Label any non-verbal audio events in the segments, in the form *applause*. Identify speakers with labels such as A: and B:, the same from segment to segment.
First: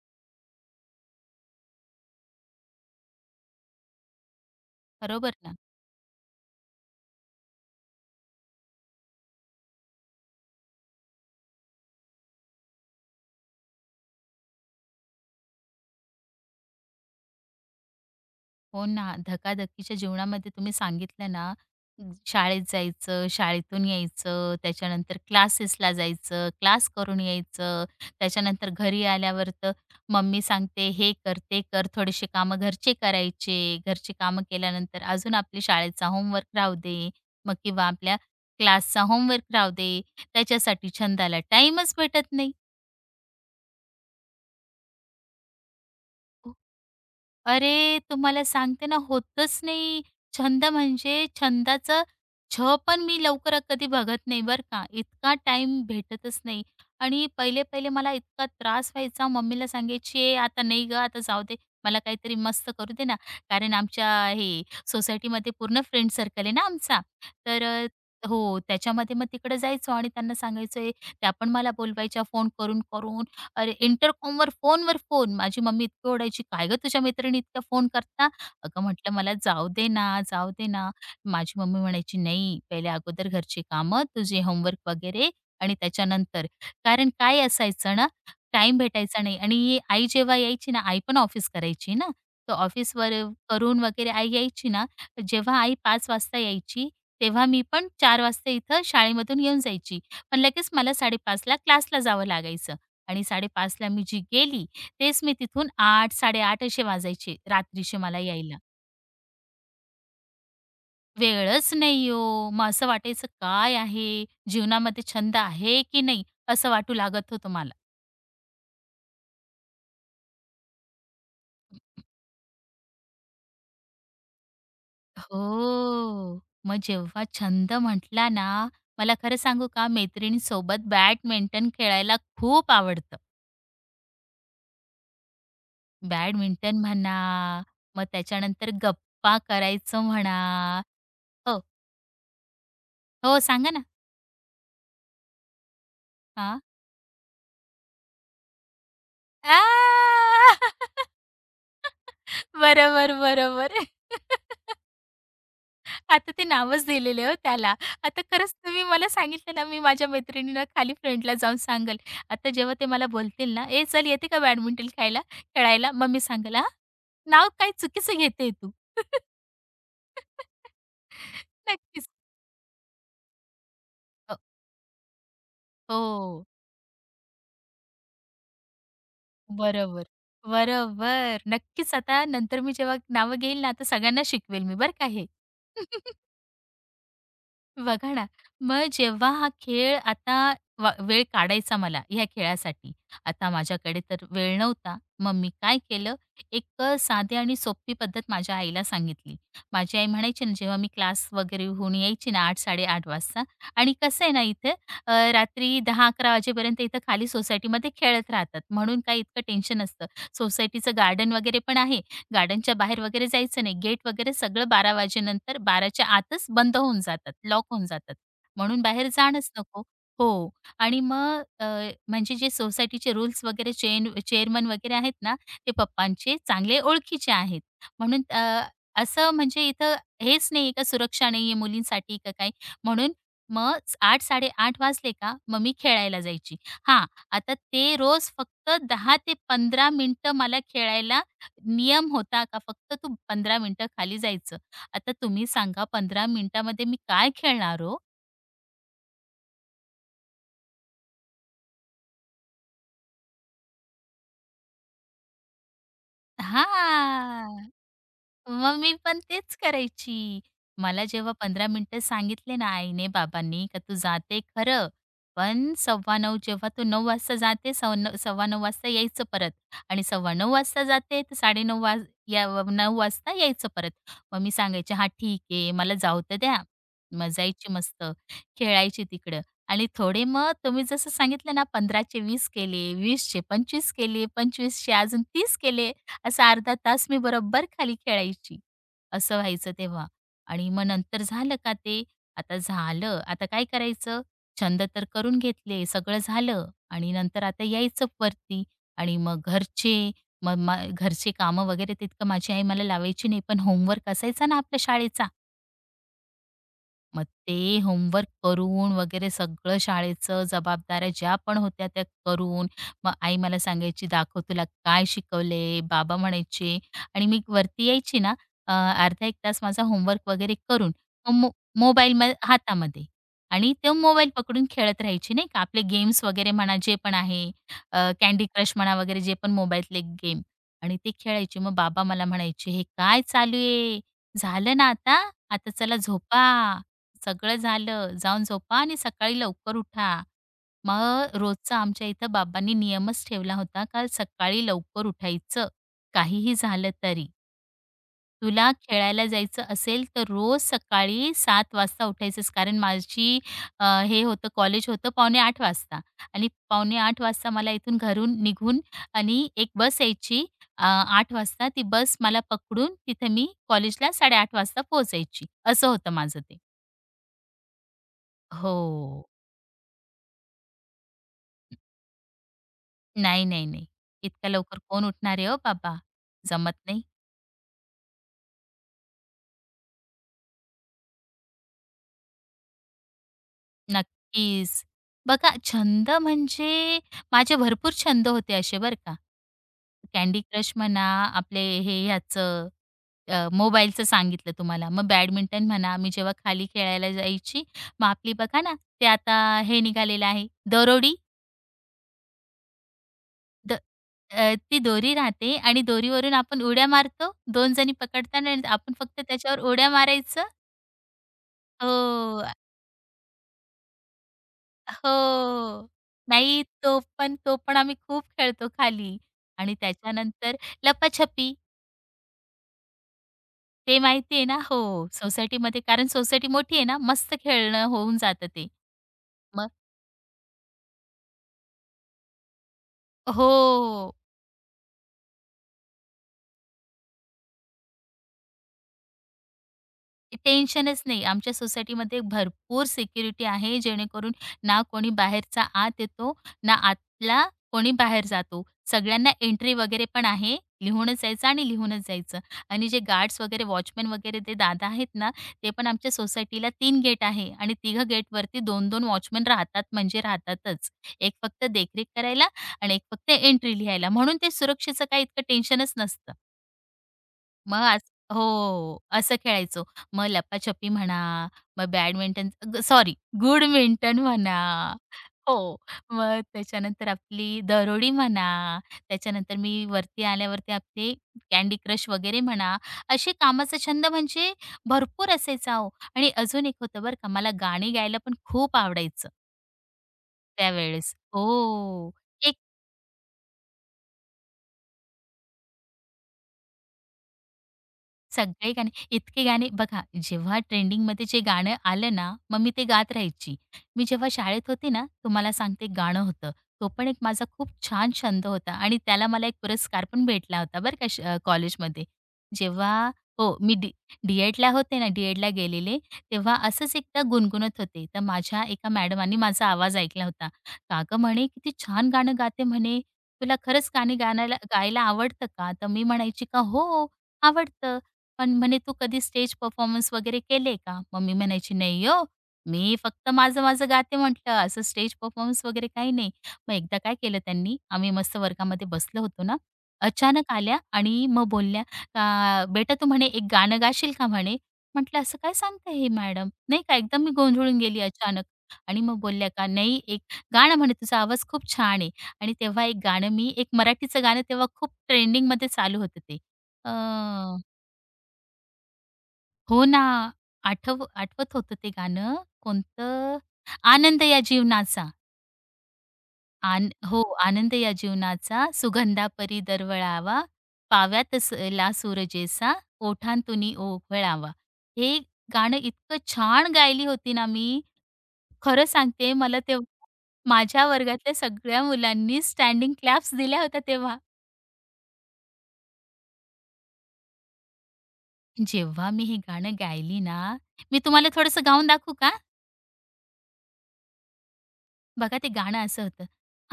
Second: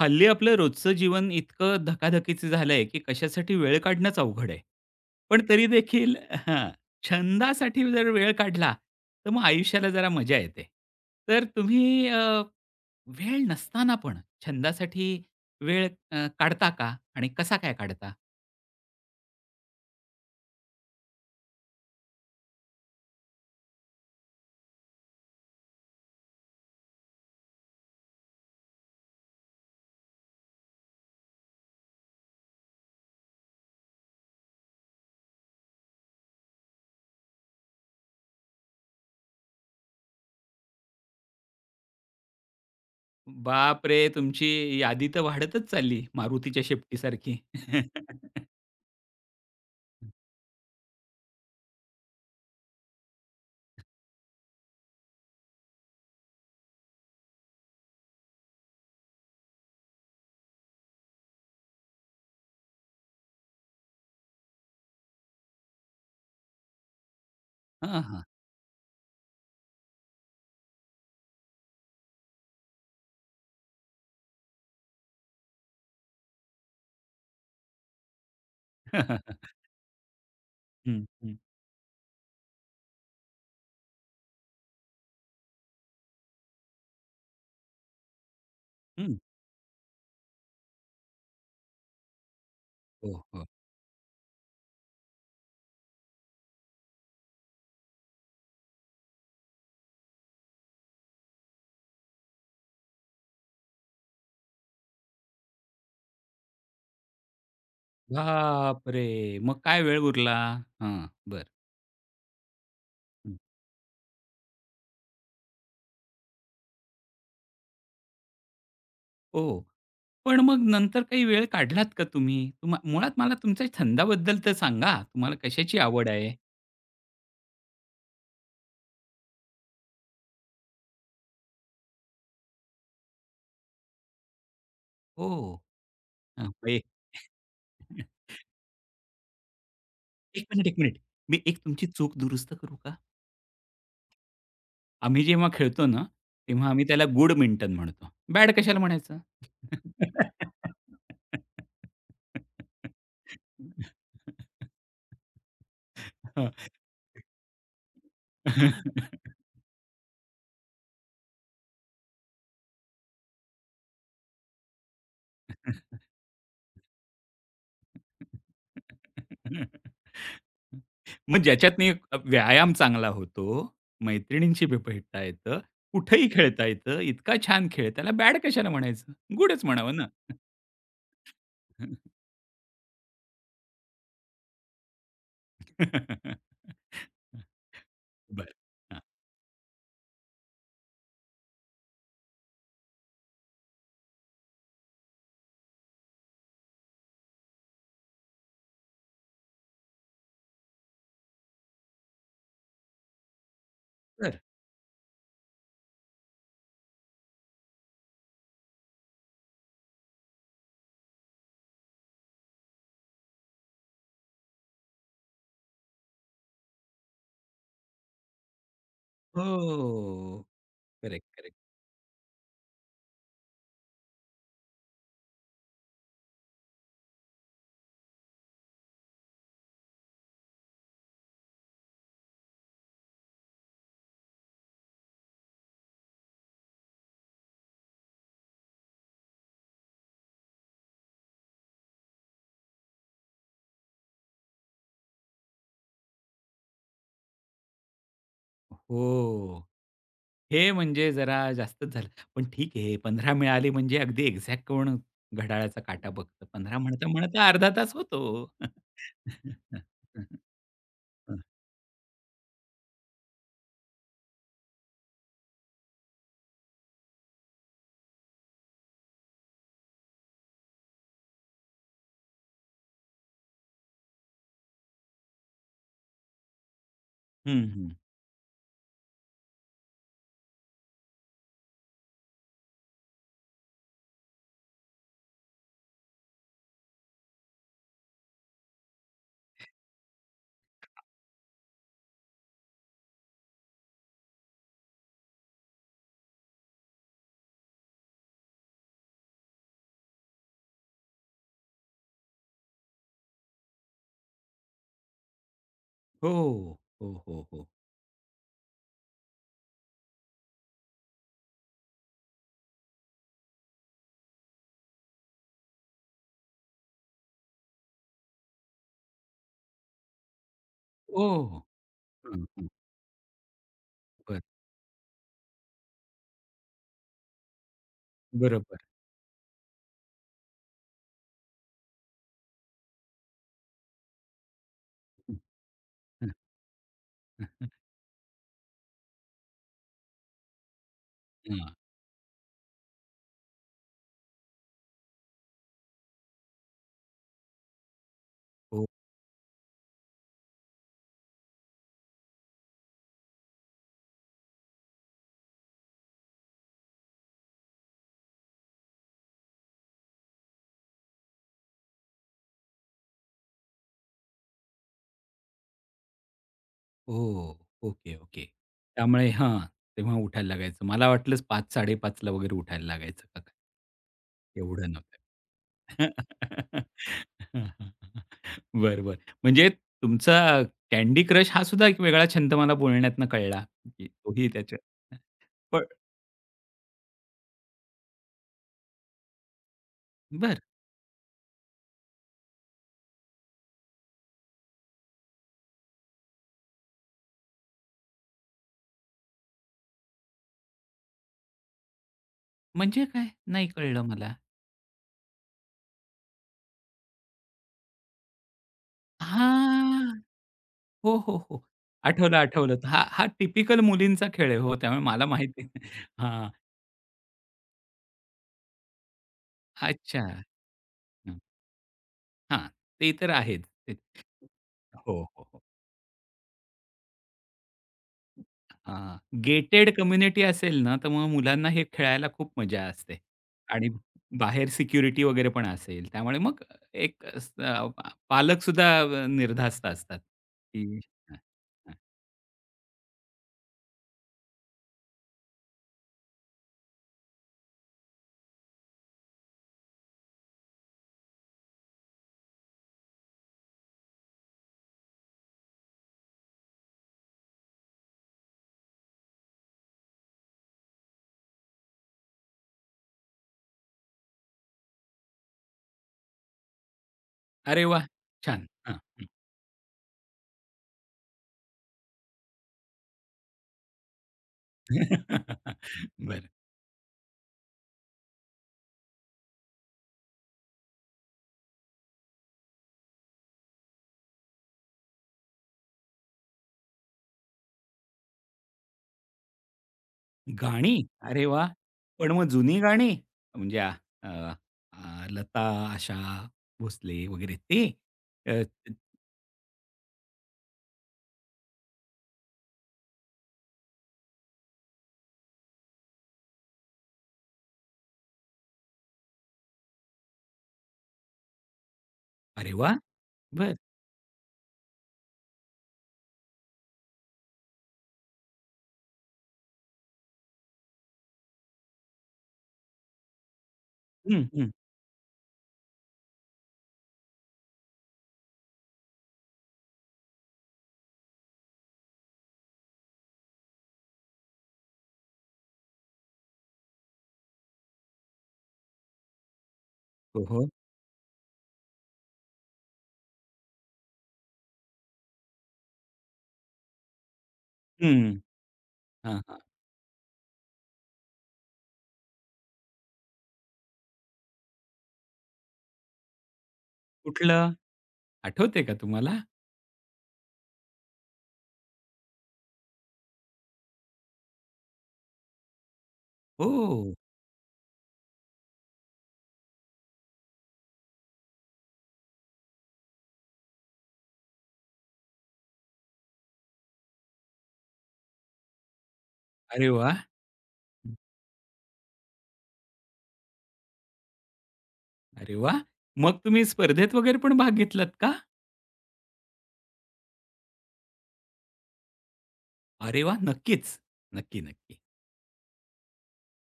A: हल्ली आपलं रोजचं जीवन इतकं धकाधकीचं झालंय, की कशासाठी वेळ काढणंच अवघड आहे.
B: बरोबर
A: पण
B: ना.
A: तरी देखील हां, छंदासाठी जर वेळ काढला, तर मग आयुष्याला जरा मजा येते. तर तुम्ही वेळ नसताना पण छंदासाठी वेळ काढता का? आणि कसा काय काढता?
B: हो ना. धकाधकीच्या जीवनामध्ये तुम्ही सांगितलं ना, शाळेत जायचं, शाळेतून यायचं, त्याच्यानंतर क्लासेसला जायचं, क्लास करून यायचं, त्याच्यानंतर घरी आल्यावर तर मम्मी सांगते, "हे कर, ते कर." थोडेसे कामं घरचे करायचे. घरची कामं केल्यानंतर अजून आपली शाळेचा होमवर्क राहू दे, मग किंवा आपल्या क्लासचा होमवर्क राहू दे. त्याच्यासाठी छंदाला टाईमच भेटत नाही.
A: बापरे! तुमची यादी तर वाढतच चालली मारुतीच्या शेपटीसारखी.
B: अरे, तुम्हाला
A: *laughs*
B: सांगते ना, होतच नाही. छंद म्हणजे छंदाचं छ पण मी लवकर कधी बघत नाही बरं का. इतका टाइम भेटतच नाही. आणि पहिले-पहिले मला इतका त्रास व्हायचा. मम्मीला सांगायची, "ए, आता नाही गं, आता जाऊ दे. मला काहीतरी मस्त करू दे ना." कारण आमच्या हे सोसायटीमध्ये पूर्ण फ्रेंड सर्कल आहे ना आमचा. तर
A: हां, हां.
B: हो, त्याच्यामध्ये मग तिकडे जायचो आणि त्यांना सांगायचो, "ए, त्या पण मला बोलवायच्या फोन करून-करून. अरे, इंटरकॉमवर फोनवर फोन. माझी मम्मी इतकी ओरडायची, "काय गं तुझ्या मैत्रिणी इतक्या फोन करता?" अगं म्हटलं, "मला
A: *laughs*
B: जाऊ दे ना, जाऊ दे ना."
A: हं, हं.
B: माझी मम्मी म्हणायची, "नाही, पहिले अगोदर घरची कामं, तुझे होमवर्क वगैरे आणि त्याच्यानंतर." कारण काय असायचं ना, टाईम
A: हं.
B: भेटायचा नाही आणि आई जेव्हा यायची ना, आई पण ऑफिस करायची ना, तर
A: हो,
B: ऑफिसवर
A: हो.
B: करून वगैरे आई यायची ना, जेव्हा आई 5 वाजता यायची, तेव्हा मी पण 4 वाजता इथं शाळेमधून येऊन जायची. पण लगेच मला 5:30 क्लासला जावं लागायचं. आणि 5:30ला मी जी गेली, तेच मी तिथून 8, 8:30 असे वाजायचे रात्रीचे मला यायला.
A: बापरे! मग काय वेळ उरला? हां, बरं.
B: वेळच नाही हो. मग असं वाटायचं
A: हं.
B: काय आहे? जीवनामध्ये छंद आहे की नाही? असं वाटू लागत होतं मला.
A: हो. पण मग नंतर काही वेळ काढलात का तुम्ही? मुळात मला तुमच्या छंदाबद्दल तर सांगा. तुम्हाला कशाची आवड आहे?
B: हो. मग जेव्हा छंद म्हटला ना, मला खरं सांगू का मैत्रिणीसोबत बॅडमिंटन खेळायला खूप आवडतं.
A: हो. हां,
B: बॅडमिंटन म्हणा, मग त्याच्यानंतर गप्पा करायचं
A: एक मिनिट, एक
B: म्हणा.
A: मिनिट. मी एक
B: हो,
A: तुमची चूक दुरुस्त करू का?
B: हो, सांगा ना?
A: आम्ही जेव्हा खेळतो ना,
B: हां.
A: तेव्हा आम्ही त्याला गुडमिंटन म्हणतो. बॅट कशाला म्हणायचं?
B: आ! *laughs* बरोबर, बरोबर.
A: *laughs*
B: *laughs* आता ते
A: हां.
B: नावच दिलेले हो त्याला. आता खरंच तुम्ही मला सांगितलं ना, मी माझ्या मैत्रिणीला खाली फ्रेंडला जाऊन सांगेल. आता जेव्हा ते मला बोलतील ना, "ए चल येते का बॅडमिंटन खेळायला खेळायला?" मग मी सांगेल, "हां, नाव काय चुकीचं घेते तू."
A: *laughs*
B: *laughs*
A: मग ज्याच्यातनी
B: नक्कीच.
A: व्यायाम चांगला होतो,
B: अ,
A: मैत्रिणींशी बी भेटता येतं, कुठेही
B: हो.
A: खेळता येतं, इतका छान खेळ, त्याला बॅड कशाला म्हणायचं? गुडच म्हणावं
B: बरोबर.
A: ना.
B: बरोबर. नक्कीच आता नंतर मी जेव्हा नावं घेईल ना, तर सगळ्यांना शिकवेल मी बरं का हे. *laughs*
A: *laughs*
B: बघा ना,
A: बरं.
B: मग
A: हां.
B: जेव्हा हा खेळ आता वेळ काढायचा मला ह्या खेळासाठी. आता माझ्याकडे तर वेळ नव्हता. मग मी काय केलं, एक साधी आणि सोपी पद्धत माझ्या आईला सांगितली. माझी आई म्हणायची ना, जेव्हा मी क्लास वगैरे होऊन यायची ना 8:00-8:30 वाजता आणि कसं आहे
A: तर
B: ना इथे रात्री 10-11 वाजेपर्यंत इथं खाली सोसायटीमध्ये खेळत राहतात. म्हणून काही इतकं टेन्शन नसतं. सोसायटीचं गार्डन वगैरे पण आहे. गार्डनच्या बाहेर वगैरे जायचं नाही. गेट वगैरे सगळं 12 वाजेनंतर 12च्या आतच बंद होऊन जातात, लॉक होऊन जातात. म्हणून बाहेर जाणंच नको.
A: हो.
B: हो. आणि
A: करेक्ट,
B: मग
A: करेक्ट.
B: म्हणजे जे सोसायटीचे रूल्स वगैरे चेन चेअरमन वगैरे आहेत ना, ते पप्पांचे चांगले ओळखीचे आहेत. म्हणून असं म्हणजे इथं हेच नाहीये का सुरक्षा नाहीये मुलींसाठी का काय? म्हणून मग 8:00-8:30 वाजले का मग मी खेळायला जायची. हां, आता ते रोज फक्त 10 ते 15 मिनिटं मला खेळायला नियम होता का फक्त तू 15 मिनिटं खाली जायचं? आता तुम्ही सांगा 15 मिनिटामध्ये मी काय खेळणार हो?
A: हो. हे म्हणजे जरा जास्तच झालं. पण ठीक आहे, 15 मिळाली म्हणजे अगदी एक्झॅक्ट कोण घड्याळाचा काटा बघतं. 15 म्हणता-म्हणता
B: हां.
A: अर्धा तास होतो.
B: मग मी पण तेच
A: *laughs*
B: करायची. मला जेव्हा 15 मिनिटं सांगितले ना आईने, बाबांनी का तू जाते खरं, पण 9:15 जेव्हा तू 9 वाजता जाते, सव 9:15 वाजता यायचं परत आणि 9:15 वाजता जाते तर 9:30 वाज या 9 वाजता यायचं परत. मग मी सांगायचे, "हां, ठीक आहे, मला जाऊ तर द्या." मग
A: हं,
B: जायची
A: हं.
B: मस्त, खेळायची तिकडं आणि थोडे मग तुम्ही जसं सांगितलं ना 15चे 20 केले, 20चे 25 केले, 25चे अजून 30 केले. असा अर्धा तास मी बरोबर खाली खेळायची. असं व्हायचं तेव्हा. आणि मग नंतर झालं का ते, आता झालं, आता काय करायचं? छंद तर करून घेतले, सगळं झालं आणि नंतर आता यायचं वरती आणि मग घरचे, मग घरचे कामं वगैरे तितकं माझी आई मला लावायची नाही, पण होमवर्क असायचा ना आपल्या शाळेचा
A: हो. हो, हो,
B: मग
A: हो.
B: ते
A: हो.
B: होमवर्क करून वगैरे सगळं शाळेचं जबाबदाऱ्या ज्या पण होत्या त्या करून, मग आई मला सांगायची, "दाखव तुला काय शिकवले." बाबा म्हणायचे आणि मी वरती यायची ना अ, अर्धा एक तास माझा होमवर्क वगैरे करून, मग
A: ओह!
B: मोबाईल
A: हं, हं.
B: हातामध्ये आणि तो मोबाईल
A: बरं.
B: पकडून खेळत राहायची नाही का. आपले गेम्स वगैरे म्हणा जे पण आहे कँडी क्रश
A: बरोबर.
B: म्हणा वगैरे जे पण मोबाईलतले गेम आणि ते खेळायचे. मग बाबा मला म्हणायचे, "हे काय चालू आहे? झालं ना आता?
A: हं,
B: आता चला
A: हं,
B: झोपा." सगळं
A: हं.
B: झालं, जाऊन झोपा आणि सकाळी लवकर उठा. मग
A: हां.
B: रोजचा आमच्या इथं बाबांनी नियमच ठेवला होता का सकाळी लवकर उठायचं, काहीही झालं तरी. तुला
A: ओ
B: खेळायला जायचं असेल तर रोज सकाळी 7 वाजता उठायचंच कारण माझी हे होतं कॉलेज होतं पावणे 8 वाजता आणि पावणे 8 वाजता मला इथून घरून निघून आणि एक बस यायची अ, 8 वाजता ती बस मला पकडून तिथं मी कॉलेजला 8:30 वाजता पोहोचायची. असं होतं माझं ते.
A: ओह! Okay, okay. त्यामुळे
B: हो.
A: हां, तेव्हा उठायला लागायचं. मला वाटलंच 5:00-5:30 ला वगैरे उठायला लागायचं का
B: नाही,
A: काय?
B: नाही, नाही. इतक्या लवकर
A: एवढं
B: कोण उठणार आहे हो
A: नव्हतं.
B: बाबा. जमत नाही.
A: *laughs* बरं, बरं. म्हणजे तुमचा कँडी क्रश हा सुद्धा एक वेगळा छंद मला बोलण्यातनं कळला, की तोही त्याच्या
B: नक्कीच. बघा
A: पण
B: छंद म्हणजे माझे भरपूर छंद होते असे बरं का. कँडी
A: बरं.
B: क्रश म्हणा, आपले हे ह्याचं मोबाईलचं सांगितलं तुम्हाला. मग बॅडमिंटन म्हणा, मी जेव्हा खाली खेळायला जायची, मग आपली बघा ना, ते आता हे निघालेलं आहे दरोडी.
A: म्हणजे काय? नाही
B: द
A: कळलं मला.
B: ती दोरी राहते आणि दोरीवरून आपण उड्या मारतो. 2 जणी पकडताना आणि आपण फक्त त्याच्यावर उड्या
A: हां.
B: मारायचं.
A: हो, हो, हो. आठवलं,
B: हो.
A: आठवलं. हा हा टिपिकल मुलींचा खेळ आहे. हो, त्यामुळे मला माहिती आहे.
B: हो.
A: हां.
B: नाही तो पण आम्ही खूप खेळतो खाली आणि
A: अच्छा.
B: त्याच्यानंतर
A: हं.
B: लपाछपी
A: हां. ते तर आहेत. ते
B: ते माहिती आहे ना? हो,
A: हो, हो, हो.
B: सोसायटीमध्ये कारण सोसायटी मोठी आहे ना, मस्त खेळणं होऊन जातं ते.
A: हां.
B: मग
A: गेटेड कम्युनिटी असेल ना, तर मग मुलांना हे खेळायला खूप मजा असते आणि
B: हो.
A: बाहेर सिक्युरिटी वगैरे पण असेल. त्यामुळे मग एक पालक पालकसुद्धा निर्धास्त असतात, की
B: टेन्शनच नाही.
A: हां,
B: आमच्या
A: हां.
B: सोसायटीमध्ये भरपूर सिक्युरिटी आहे, जेणेकरून ना कोणी बाहेरचा आत येतो, ना आतला कोणी बाहेर जातो. सगळ्यांना एंट्री वगैरे पण आहे. लिहूनच जायचं आणि लिहूनच जायचं. आणि जे गार्ड्स वगैरे, वॉचमन वगैरे ते दादा आहेत ना, ते पण आमच्या सोसायटीला 3 गेट आहे आणि तिघं गेटवरती 2-2 वॉचमन राहतात म्हणजे राहतातच. एक फक्त देखरेख करायला आणि एक फक्त एंट्री लिहायला. म्हणून ते सुरक्षेचं काही इतकं टेन्शनच नसतं. मग
A: अरे
B: आज
A: वाह! छान. हां.
B: हो, असं खेळायचो. मग लपाछपी म्हणा, मग बॅडमिंटन सॉरी गुडमिंटन म्हणा. हो,
A: *laughs*
B: मग
A: बरं.
B: त्याच्यानंतर आपली दरोडी म्हणा, त्याच्यानंतर मी वरती आल्यावरती आपली कँडी क्रश वगैरे म्हणा, असे कामाचा छंद म्हणजे भरपूर असायचा हो. आणि अजून एक होतं बरं का, मला गाणी गायला पण खूप आवडायचं
A: गाणी?
B: त्यावेळेस.
A: अरे
B: हो,
A: वाह! पण मग
B: एक
A: जुनी गाणी म्हणजे अ, अ, लता, आशा भोसले वगैरे ते? अ,
B: सगळे गाणे, इतके गाणे बघा जेव्हा ट्रेंडिंगमध्ये जे गाणं आलं ना, मग मी ते गात राहायची. मी जेव्हा शाळेत होते ना, तुम्हाला सांगते गाणं होतं. तो पण एक माझा खूप छान छंद होता आणि त्याला मला एक पुरस्कार पण भेटला होता बरं का कॉलेजमध्ये.
A: अरे वाह!
B: जेव्हा हो, मी
A: बरं.
B: डी-एडला होते ना, डी-एडला गेलेले, तेव्हा असंच एकदा गुणगुणत होते. तर माझ्या एका मॅडमांनी माझा आवाज ऐकला होता. "का म्हणे, "किती छान गाणं गाते," म्हणे, "तुला खरंच गाणी
A: हं,
B: गाण्याला
A: हं.
B: गायला आवडतं का?" तर मी म्हणायची का "हो, आवडतं." पण म्हणे, "तू कधी स्टेज परफॉर्मन्स वगैरे केले का?" मग मी म्हणायची, "नाही हो, मी फक्त माझं-माझं गाते," म्हटलं, "असं स्टेज परफॉर्मन्स वगैरे काही नाही." मग एकदा काय केलं त्यांनी, आम्ही मस्त वर्गामध्ये बसलो होतो ना,
A: हो,
B: अचानक
A: हो.
B: आल्या आणि मग बोलल्या, "का बेटा तू म्हणे एक गाणं गाशील का?" म्हणे. म्हटलं, "असं काय सांगताय हे मॅडम?" नाही का एकदम मी गोंधळून गेली
A: हं.
B: अचानक. आणि मग
A: हां,
B: बोलल्या
A: हां.
B: का, "नाही एक गाणं म्हणे, तुझा आवाज खूप छान आहे." आणि तेव्हा एक गाणं मी एक मराठीचं गाणं तेव्हा खूप ट्रेंडिंगमध्ये चालू होतं ते. अ
A: कुठलं? आठवतंय का तुम्हाला?
B: हो ना. आठवत होतं ते गाणं. कोणतं? आनंद या जीवनाचा.
A: हो.
B: हो, आनंद या जीवनाचा सुगंधापरी दरवळावा, पाव्यात स ला सूरजेचा, ओठांतूनी ओघळावा. हे गाणं इतकं छान गायली होती ना मी. खरं सांगते मला तेव्हा
A: अरे वाह!
B: माझ्या वर्गातल्या सगळ्या मुलांनी स्टँडिंग क्लॅप्स दिल्या होत्या तेव्हा.
A: अरे वाह! मग तुम्ही स्पर्धेत वगैरे पण भाग घेतलात का?
B: जेव्हा मी हे गाणं गायली ना, मी तुम्हाला थोडंसं गाऊन दाखवू का?
A: अरे वाह! नक्कीच. नक्की, नक्की.
B: बघा ते गाणं असं होतं.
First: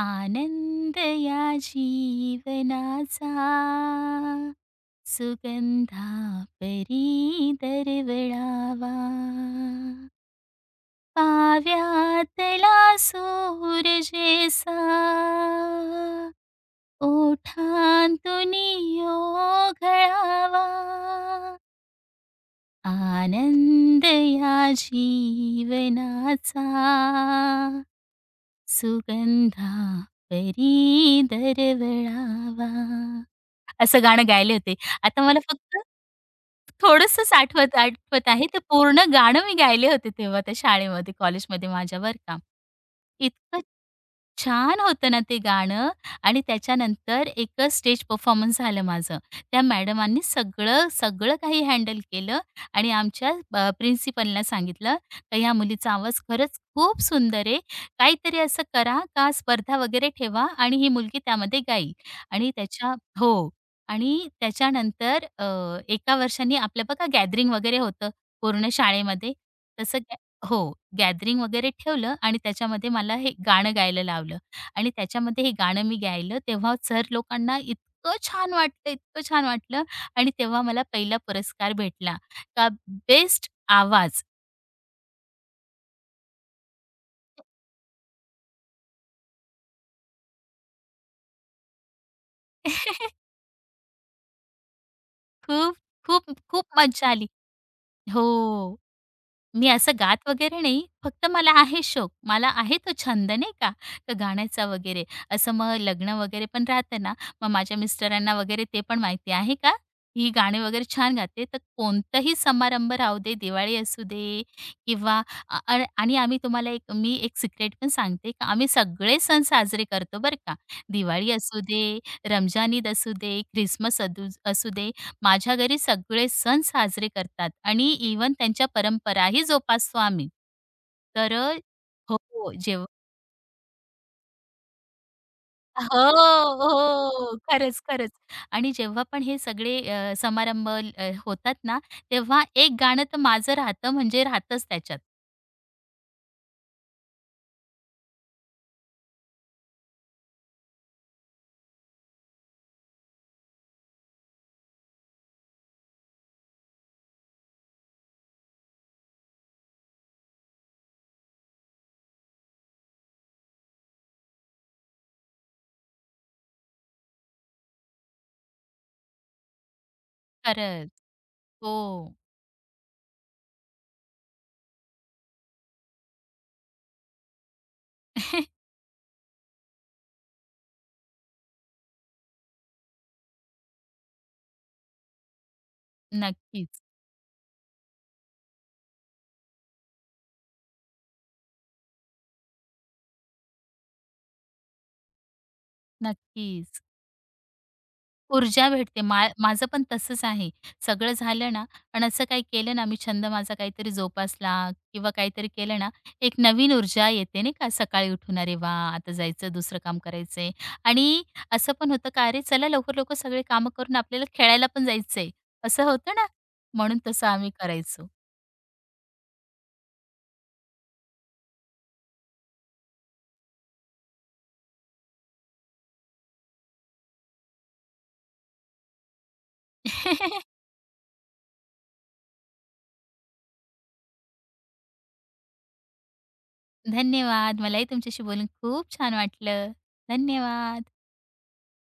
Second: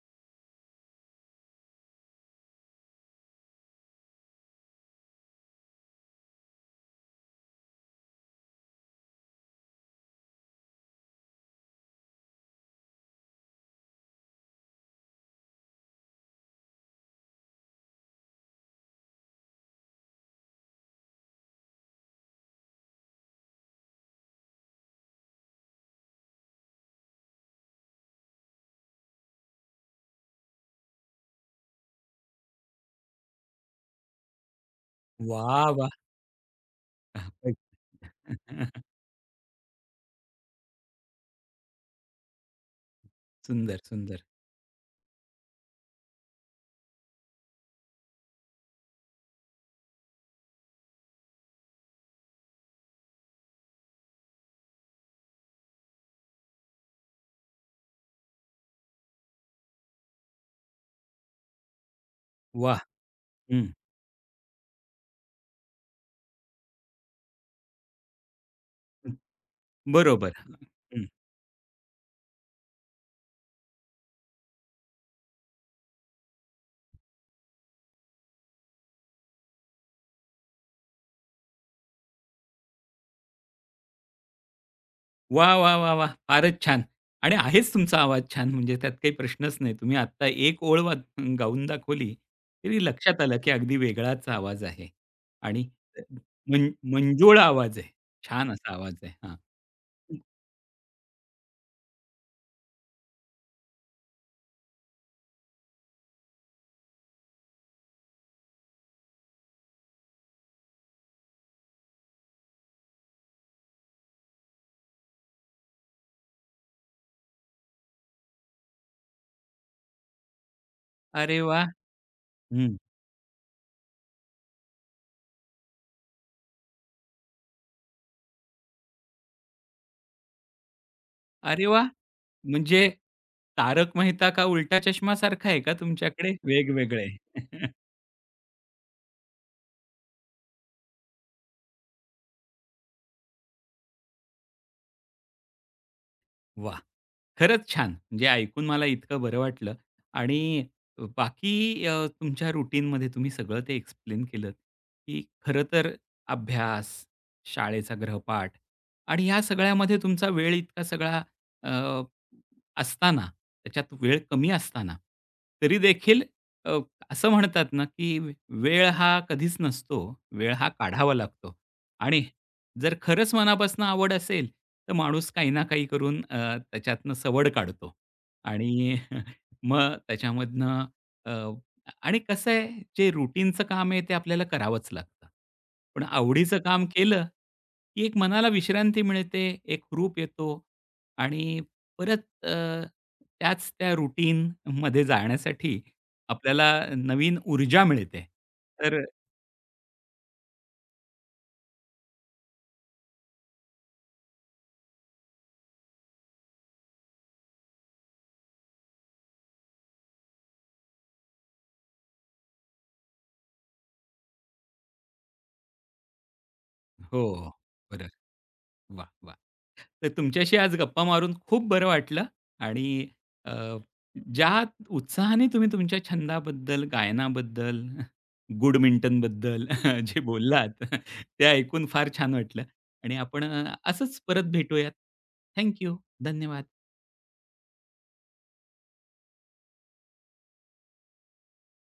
B: आनंद या जीवनाचा सुगंधा परी दरवळावा पाव्यातला सूरजेसा ओठांतून ओघळावा आनंद या जीवनाचा सुगंधा परी दरवळावा असं गाणं गायले होते. आता मला
A: वाह,
B: फक्त
A: वाह!
B: थोडंसंच आठवत आठवत आहे. ते
A: *laughs* *unintelligible*
B: पूर्ण गाणं मी गायले होते तेव्हा त्या शाळेमध्ये, कॉलेजमध्ये माझ्या बरं का. इतकं
A: सुंदर, सुंदर.
B: छान होतं ना ते गाणं आणि त्याच्यानंतर एक स्टेज परफॉर्मन्स झालं माझं. त्या मॅडमांनी सगळं, सगळं काही हँडल केलं आणि आमच्या प्रिन्सिपलला सांगितलं, "का ह्या मुलीचा आवाज खरंच खूप सुंदर आहे. काहीतरी असं करा का स्पर्धा वगैरे ठेवा आणि ही मुलगी त्यामध्ये गाईल." आणि
A: वाह!
B: त्याच्या हो.
A: हं.
B: आणि त्याच्यानंतर एका वर्षांनी आपलं बघा गॅदरिंग वगैरे होतं पूर्ण
A: हं.
B: शाळेमध्ये. तसं
A: बरोबर.
B: हो,
A: हं.
B: गॅदरिंग वगैरे ठेवलं आणि त्याच्यामध्ये मला हे गाणं गायला लावलं आणि त्याच्यामध्ये हे गाणं मी गायलं तेव्हा सर लोकांना इतकं छान वाटलं, इतकं छान वाटलं आणि तेव्हा मला पहिला पुरस्कार भेटला का बेस्ट आवाज.
A: वा वा वा वाह! फारच छान. आणि आहेच तुमचा आवाज छान, म्हणजे त्यात काही प्रश्नच नाही. तुम्ही आत्ता एक ओळ गाऊन दाखवली, तरी लक्षात
B: *laughs*
A: आलं, की अगदी वेगळाच आवाज आहे आणि
B: खूप, खूप, खूप मज्जा आली.
A: मंजुळा आवाज आहे. छान असा
B: हो.
A: आवाज आहे. हां.
B: मी असं गात वगैरे नाही, फक्त मला आहे शौक. मला आहे तो छंद नाही का, तर गाण्याचा वगैरे. असं मग लग्न वगैरे पण राहतं ना, मग माझ्या मिस्टरांना वगैरे ते पण माहिती आहे का, ही गाणे वगैरे छान गाते. तर कोणताही समारंभ राहू दे, दिवाळी असू दे किंवा अ, अ, आणि आम्ही तुम्हाला एक मी एक सिक्रेट पण सांगते का आम्ही सगळे सण साजरे करतो बरं का. दिवाळी
A: अरे
B: असू
A: वा
B: दे, रमजान
A: हं.
B: ईद असू दे, ख्रिसमस अदू असू दे, माझ्या घरी सगळे सण साजरे करतात आणि इवन त्यांच्या परंपराही जोपासतो आम्ही. तर
A: अरे वाह!
B: हो, जेव्हा
A: म्हणजे तारक मेहता का उलटा चष्मासारखा आहे का
B: हो,
A: तुमच्याकडे? वेगवेगळे.
B: हो.
A: *laughs*
B: खरंच, खरंच. आणि जेव्हा पण हे सगळे समारंभ होतात ना, तेव्हा एक गाणं तर माझं राहतं म्हणजे राहतंच त्याच्यात.
A: वाह! खरंच छान. म्हणजे ऐकून मला इतकं बरं वाटलं आणि बाकी तुमच्या रुटीनमध्ये तुम्ही सगळं ते एक्सप्लेन केलंत, की खरं तर अभ्यास, शाळेचा गृहपाठ आणि ह्या सगळ्यामध्ये तुमचा वेळ इतका सगळा अ, असताना, त्याच्यात वेळ कमी असताना, तरी देखील अ, असं म्हणतात ना, की वेळ हा कधीच नसतो, वेळ हा
B: खरंच.
A: काढावा लागतो
B: हो.
A: आणि जर खरंच मनापासून आवड असेल, तर माणूस काही ना काही करून त्याच्यातनं सवड काढतो
B: *laughs*
A: आणि *laughs* मग त्याच्यामधनं अ, आणि कसं आहे, जे रुटीनचं काम आहे ते आपल्याला करावंच लागतं. पण आवडीचं
B: नक्कीच,
A: काम केलं, की एक मनाला विश्रांती मिळते, एक रूप येतो आणि परत त्याच त्या रुटीनमध्ये जाण्यासाठी आपल्याला
B: नक्कीच.
A: नवीन ऊर्जा मिळते.
B: ऊर्जा
A: तर
B: भेटते. माझं पण तसंच आहे. सगळं झालं ना आणि असं काही केलं ना, मी छंद माझा काहीतरी जोपासला किंवा काहीतरी केलं ना, एक नवीन ऊर्जा येते नाही का, सकाळी उठून "अरे वाह! आता जायचं, दुसरं काम करायचंय" आणि असं पण होतं का "अरे चला लवकर-लवकर सगळे कामं करून आपल्याला खेळायला पण जायचंय." असं होतं ना, म्हणून
A: हो,
B: तसं आम्ही करायचो.
A: बरं. वाह! वाह! तर तुमच्याशी आज गप्पा मारून खूप बरं वाटलं आणि अ, ज्या उत्साहाने तुम्ही तुमच्या छंदाबद्दल, गायनाबद्दल, बॅडमिंटनबद्दल *laughs* जे
B: *laughs*
A: बोललात ते ऐकून फार छान वाटलं आणि आपण असंच परत भेटूयात. थँक धन्यवाद.
B: धन्यवाद. मलाही तुमच्याशी बोलून खूप छान वाटलं. धन्यवाद.